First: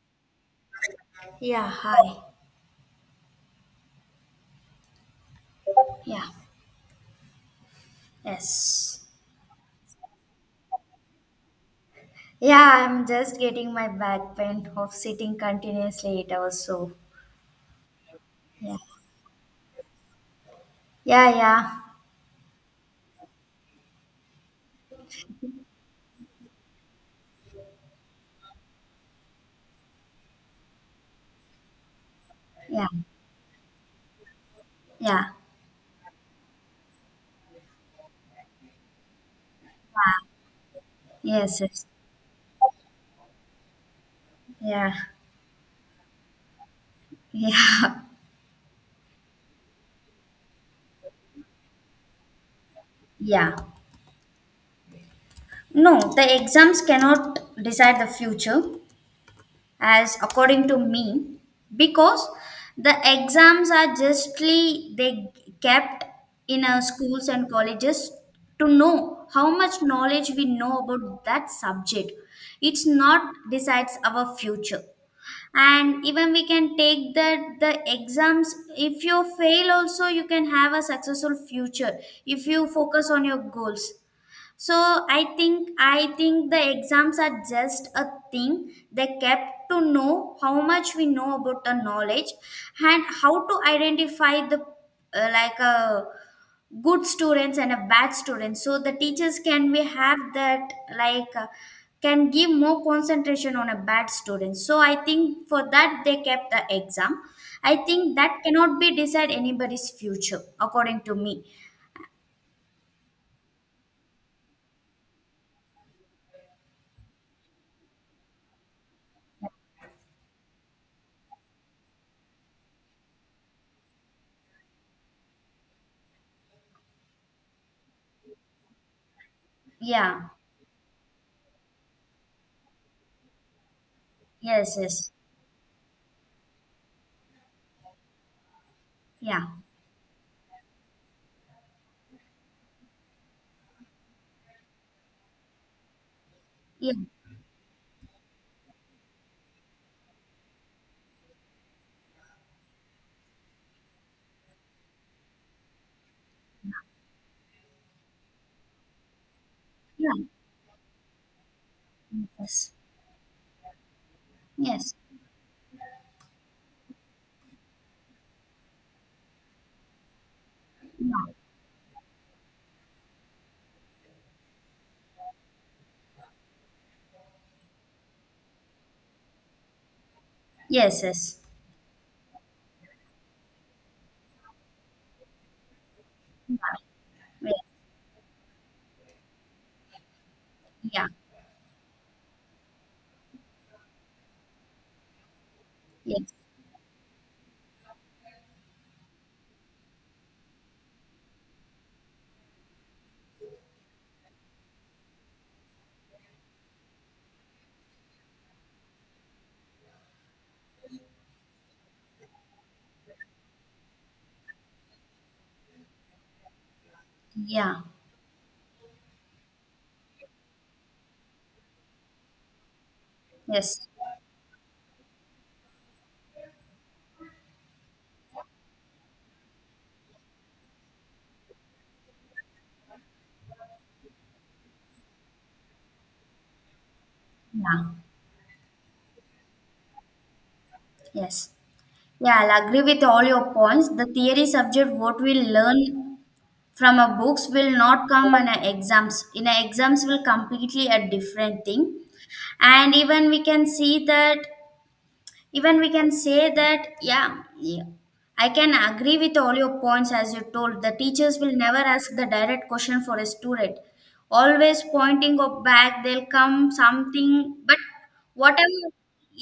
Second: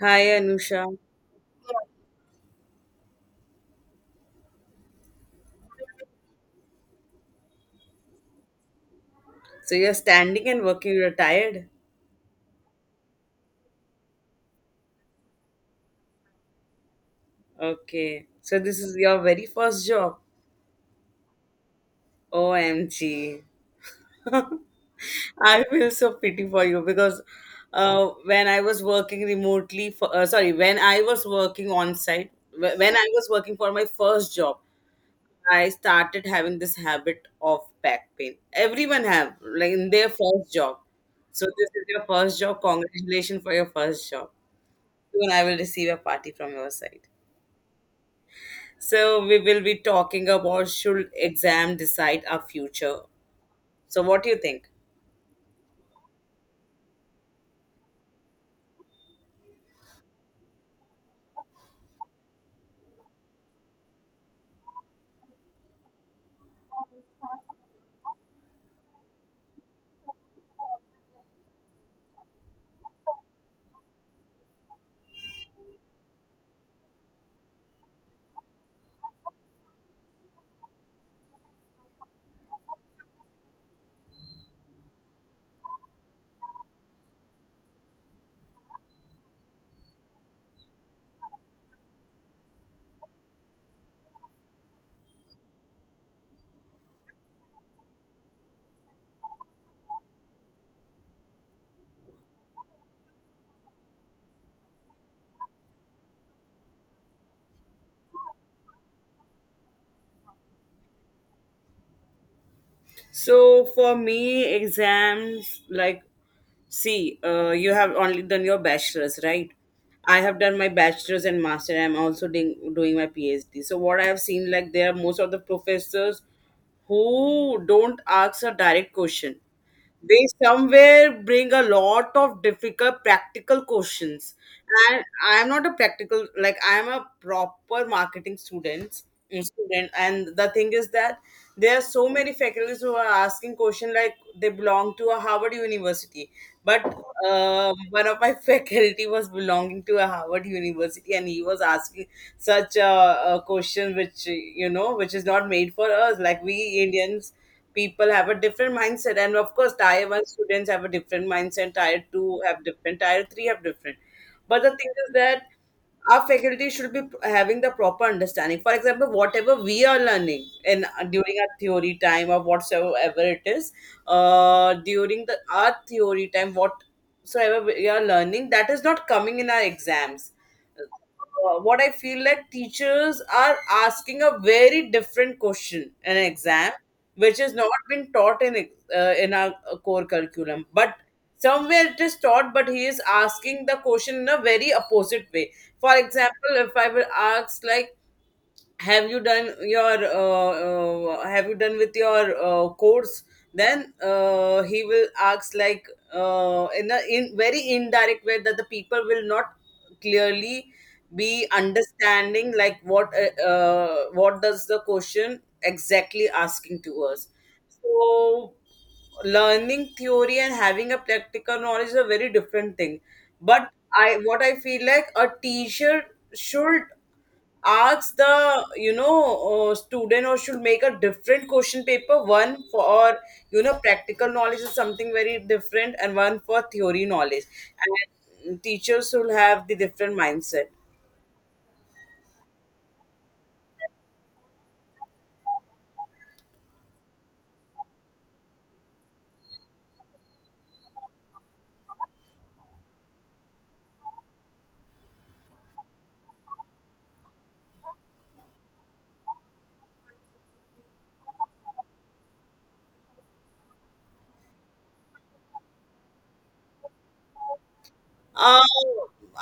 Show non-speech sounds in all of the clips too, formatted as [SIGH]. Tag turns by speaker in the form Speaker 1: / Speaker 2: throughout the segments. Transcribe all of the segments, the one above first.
Speaker 1: Hi, Anusha.
Speaker 2: Yeah, hi. Yeah, yes.
Speaker 1: So you're standing and working, you're tired?
Speaker 2: Yeah, I'm just getting my back pain of sitting continuously 8 hours. So,
Speaker 1: Okay. So
Speaker 2: yeah,
Speaker 1: this is your very first job.
Speaker 2: yeah, yeah,
Speaker 1: OMG. [LAUGHS] I feel so pity for you because when I was working remotely, when I was working on site,
Speaker 2: yeah,
Speaker 1: when I was working for my first job,
Speaker 2: yeah,
Speaker 1: I started having this habit of back pain. Everyone have, like in their first job. So
Speaker 2: yes,
Speaker 1: this is
Speaker 2: yes,
Speaker 1: your first job. Congratulations for your first job.
Speaker 2: yeah,
Speaker 1: Soon I will receive a party from your side.
Speaker 2: [LAUGHS] yeah,
Speaker 1: So we will be talking about should exam decide our future.
Speaker 2: yeah.
Speaker 1: So what do you think?
Speaker 2: No, the exams cannot decide the future, as according to me, because the exams are justly they kept in our schools and colleges to know how much knowledge we know about that subject. It's not decides our future, and even we can take that the exams if you fail also you can have a successful future if you focus on your goals. So I think the exams are just a thing they kept to know how much we know about the knowledge, and how to identify the like a good students and a bad students, so the teachers can we have that like can give more concentration on a bad student. So I think for that they kept the exam. I think that cannot be decide anybody's future, according to me.
Speaker 1: So for me, exams like see, you have only done your bachelor's, right? I have done my bachelor's and master. I'm also doing my PhD. So what I have seen, like there are most of the professors who don't ask a direct question. They
Speaker 2: Yeah,
Speaker 1: somewhere bring a lot of difficult practical questions,
Speaker 2: yes,
Speaker 1: and
Speaker 2: yes,
Speaker 1: I'm not a practical, like I'm a proper marketing student.
Speaker 2: yeah,
Speaker 1: Student, and the thing is that there are so many faculties who are asking question like they belong to a Harvard University. But
Speaker 2: yeah.
Speaker 1: one of my [LAUGHS] faculty was belonging to a Harvard University, and he was asking such a question which you know which is not made for us, like we Indians people have a different mindset, and of course tier
Speaker 2: Yeah.
Speaker 1: one students have a different mindset, tier two have
Speaker 2: Yes.
Speaker 1: different, tier three have different. But the thing
Speaker 2: Yes.
Speaker 1: is that our faculty should be having the proper understanding. For example, whatever we are learning in
Speaker 2: Yeah.
Speaker 1: during our theory time or whatsoever it is, during the our theory time, whatsoever we are learning, that is not coming in our exams.
Speaker 2: Yes. Yes.
Speaker 1: What I feel like teachers are asking a very different question in an exam, which is not been taught in in our core curriculum, but
Speaker 2: Yeah. Yeah.
Speaker 1: somewhere it is taught. But he is asking the question in a very opposite way. For
Speaker 2: Yes.
Speaker 1: example, if I will ask like have you done your have you done with your course, then he will ask like in a in very indirect way that the people will not clearly be understanding like what does the question exactly asking to us.
Speaker 2: Yeah.
Speaker 1: So learning theory and having a practical knowledge is a very different thing, but
Speaker 2: Yes.
Speaker 1: I what I feel like a teacher should ask the you know student or should make a different question paper, one for you know practical knowledge is something very different and one for theory knowledge,
Speaker 2: Yeah.
Speaker 1: and teachers will have the different mindset.
Speaker 2: Yes. Yeah, I'll agree with all your points. The theory subject, what we learn from our books, will not come in our exams. In our exams, will completely a different thing. And even we can see that, even we can say that, yeah, yeah, I can agree with all your points, as you told the teachers will never ask the direct question for a student, always pointing up back they'll come something, but
Speaker 1: Uh,
Speaker 2: whatever.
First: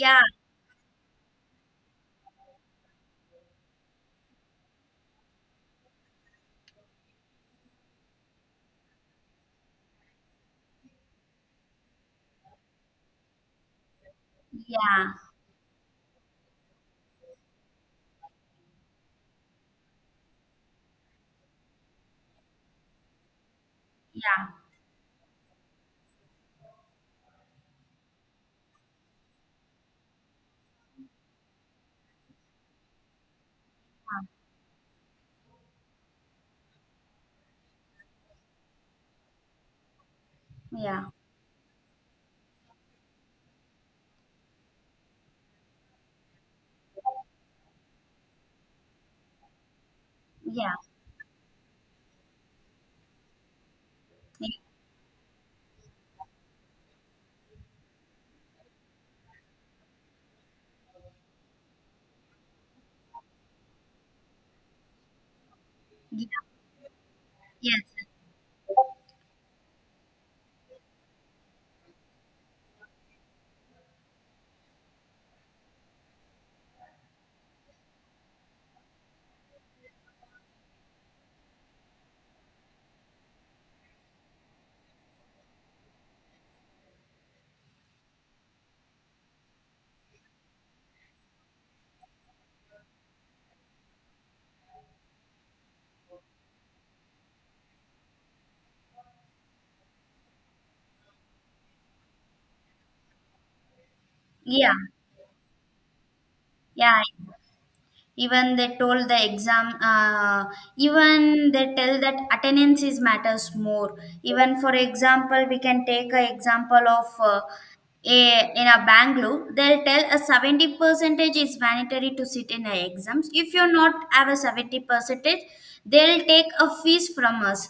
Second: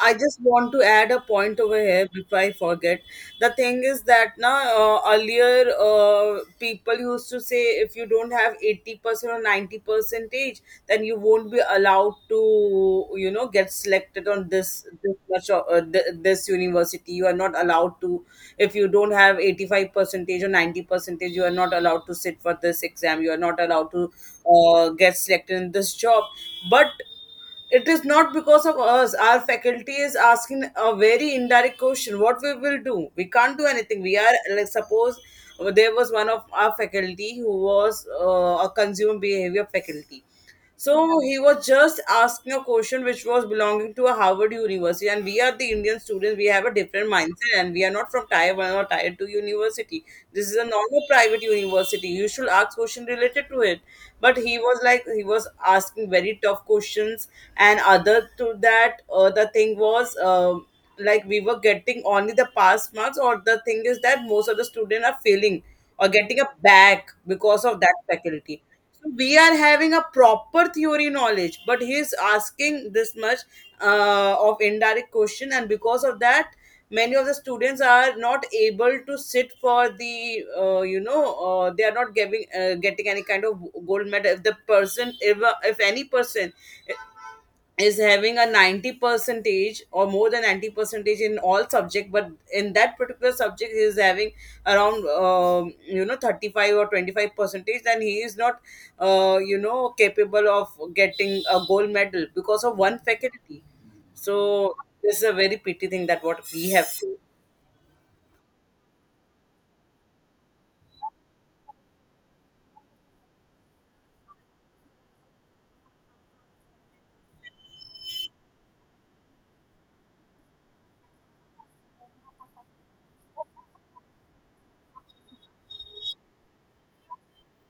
Speaker 1: I
Speaker 2: Yeah.
Speaker 1: just want to add a point over here before I forget. The thing is that now earlier people used to say if you don't have 80% or 90% percentage, then you won't be allowed to you know get selected on this
Speaker 2: Yeah.
Speaker 1: this much of, this university. You are not allowed to if you don't have 85% percentage or 90% percentage. You are not allowed to sit for this exam. You are not allowed to
Speaker 2: Yeah.
Speaker 1: get selected in this job. But it is not because of us. Our faculty is asking a very indirect question. What we will do? We can't do anything. We are like suppose there was one of our faculty who was a consumer behavior faculty.
Speaker 2: Yeah.
Speaker 1: So he was just asking a question which was belonging to a Harvard University, and we are the Indian students. We have a different mindset, and we are not from Tier One or Tier Two university. This is a
Speaker 2: Yeah.
Speaker 1: normal private university. You should ask question related to it. But he was like he was asking very tough questions, and other to that the thing was like we were getting only the pass marks, or the thing is that most of the students are failing or
Speaker 2: Yeah.
Speaker 1: getting a back because
Speaker 2: Yeah,
Speaker 1: of that
Speaker 2: yes.
Speaker 1: faculty. So we are having a proper theory knowledge, but he is asking this much of indirect question, and because of that many of the students are not able to sit for the you know they are not giving getting any kind of gold medal. If the person if any person is having a 90 percentage or more than 90 percentage in all subject, but in that particular subject he is having around you know 35 or 25 percentage, then he is not you know capable of getting a gold medal because of one faculty.
Speaker 2: Yeah.
Speaker 1: So this is a very pity thing that what we have.
Speaker 2: Yeah. Even they told the exam, even they tell that attendance is matters more. Even for example, we can take a example of in a Bangalore. They'll tell a 70 percentage is mandatory to sit in the exams. If you not have a 70 percentage, they'll take a fees from us.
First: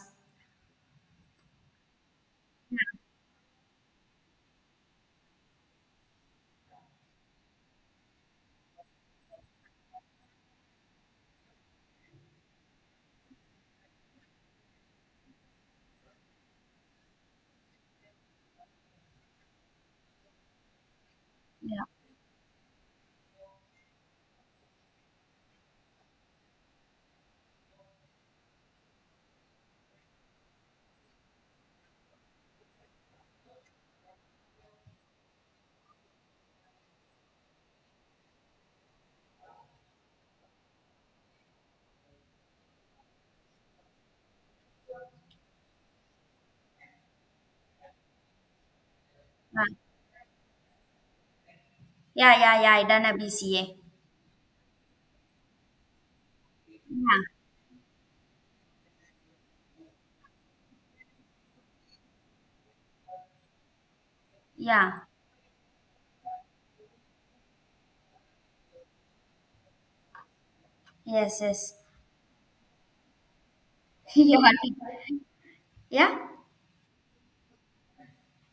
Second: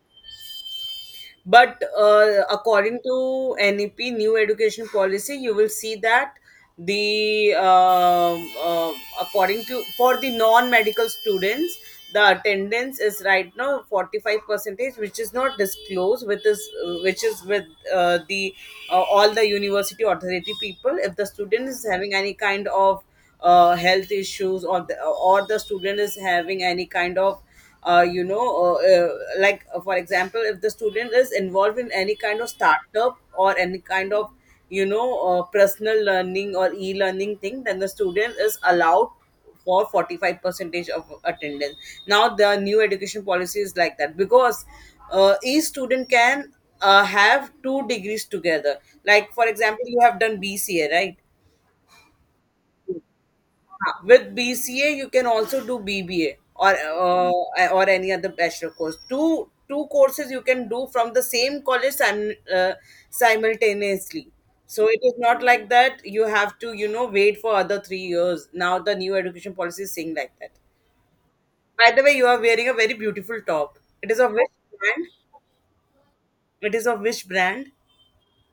Speaker 1: But according to NEP new education policy, you will see that the according to for the non-medical students, the attendance is right now 45 percentage, which is not disclosed, which is with the all the university authority people. If the student
Speaker 2: Yeah.
Speaker 1: is having any kind of health issues or the student is having any kind of uh, you know, uh, uh, like for example, if the student is involved in any kind of startup or any kind of, you know, personal learning or e-learning thing, then the student is allowed for 45 percentage of attendance. Now the new education policy is like that because each student can have 2 degrees together. Like for
Speaker 2: Yeah.
Speaker 1: example, you have done BCA, right?
Speaker 2: Yeah. Yeah, yeah, I done a BCA.
Speaker 1: Ah, with BCA, you can also do BBA
Speaker 2: Yeah.
Speaker 1: or any other bachelor course. Two courses you can do from the same college simultaneously. So it
Speaker 2: Yeah.
Speaker 1: is not like that you have to you know wait for other 3 years. Now the new education policy is saying like that.
Speaker 2: Yes. Yes.
Speaker 1: By the way, you are wearing a very beautiful top. It
Speaker 2: [LAUGHS]
Speaker 1: is of
Speaker 2: You
Speaker 1: which
Speaker 2: want
Speaker 1: brand?
Speaker 2: it? Yeah.
Speaker 1: It is of which brand?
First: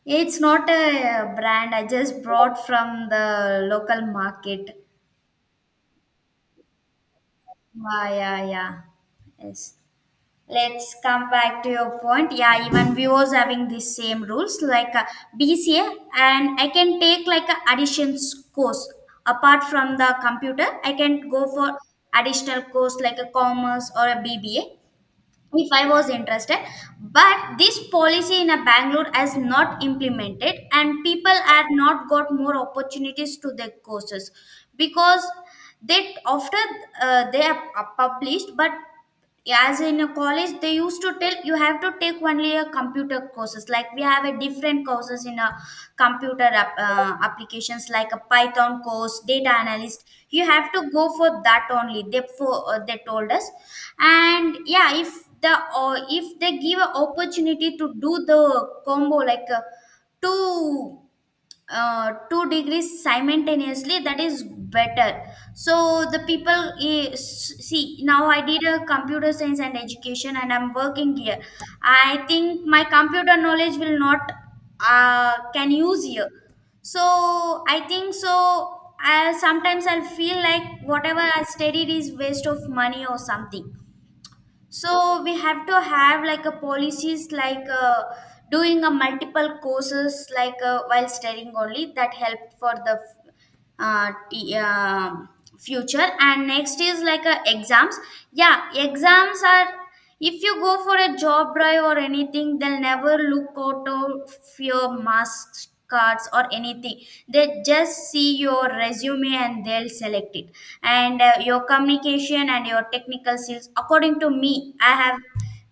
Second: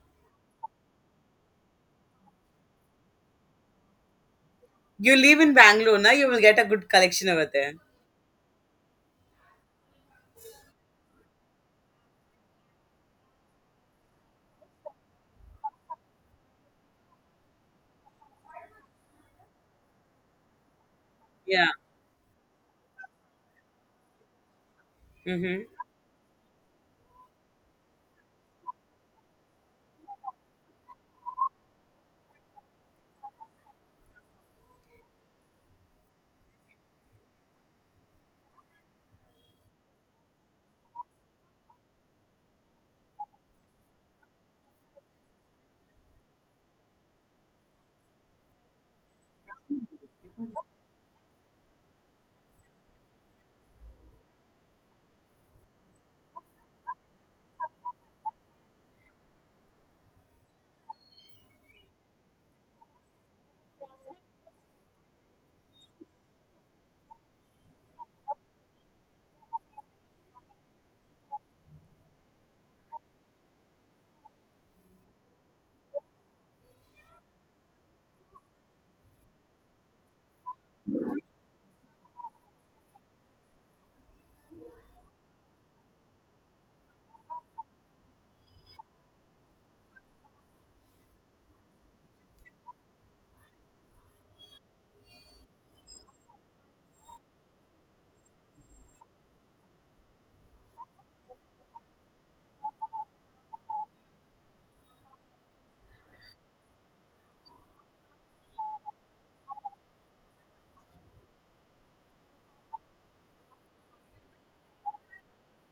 Speaker 2: It's not a brand. I just brought from the local market.
Speaker 1: You live in Bangalore, na? You will get a good collection over there.
Speaker 2: Yeah, yeah, yeah. Yes. Let's come back to your point. Yeah, even viewers having the same rules like BCA, and I can take like a additions course apart from the computer. I can go
Speaker 1: Yeah.
Speaker 2: for additional course like a commerce or a BBA,
Speaker 1: Mm-hmm.
Speaker 2: if I was interested. But this policy in a Bangalore has not implemented, and people had not got more opportunities to their courses, because they after they are published. But as in a college they used to tell you have to take only a computer courses. Like we have a different courses in a computer applications, like a python course, data analyst. You have to go for that only, they for they told us. And yeah, if the or if they give an opportunity to do the combo like two degrees simultaneously, that is better. So the people is, see, now I did a computer science and education and I'm working here. I think my computer knowledge will not can use here. So I think so, I sometimes I'll feel like whatever I studied is waste of money or something. So we have to have like a policies like doing a multiple courses like while studying only, that help for the uh, t- um future. And next is like exams. Yeah, exams are, if you go for a job drive or anything, they'll never look out of your mask cards or anything. They just see your resume and they'll select it. And your communication and your technical skills. According to me, I have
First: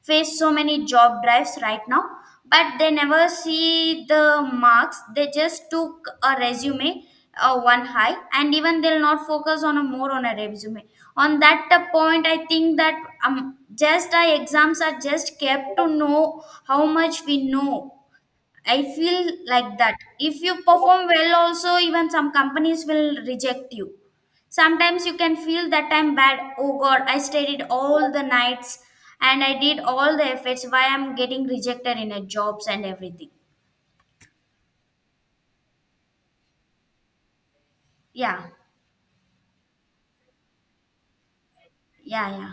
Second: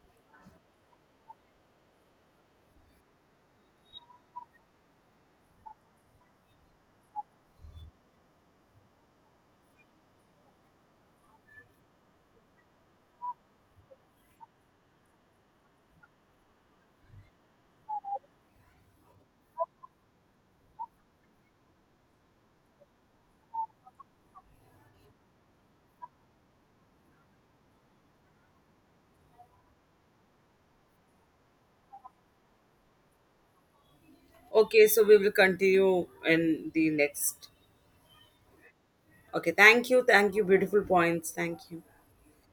Speaker 2: face so many job drives right now, but they never see the marks. They just took a resume one high, and even they'll not focus on a more on a resume. On that point, I think that um, just our exams are just kept to know how much we know. I feel like that. If you perform well, also, even some companies will reject you. Sometimes you can feel that I'm bad. Oh God, I studied all the nights and I did all the efforts. Why I'm getting rejected in a jobs and everything?
Speaker 1: Okay, so we will continue in the next.
Speaker 2: Yeah,
Speaker 1: Okay, thank you. Thank you. Beautiful points. Thank you.
Speaker 2: yeah, yeah.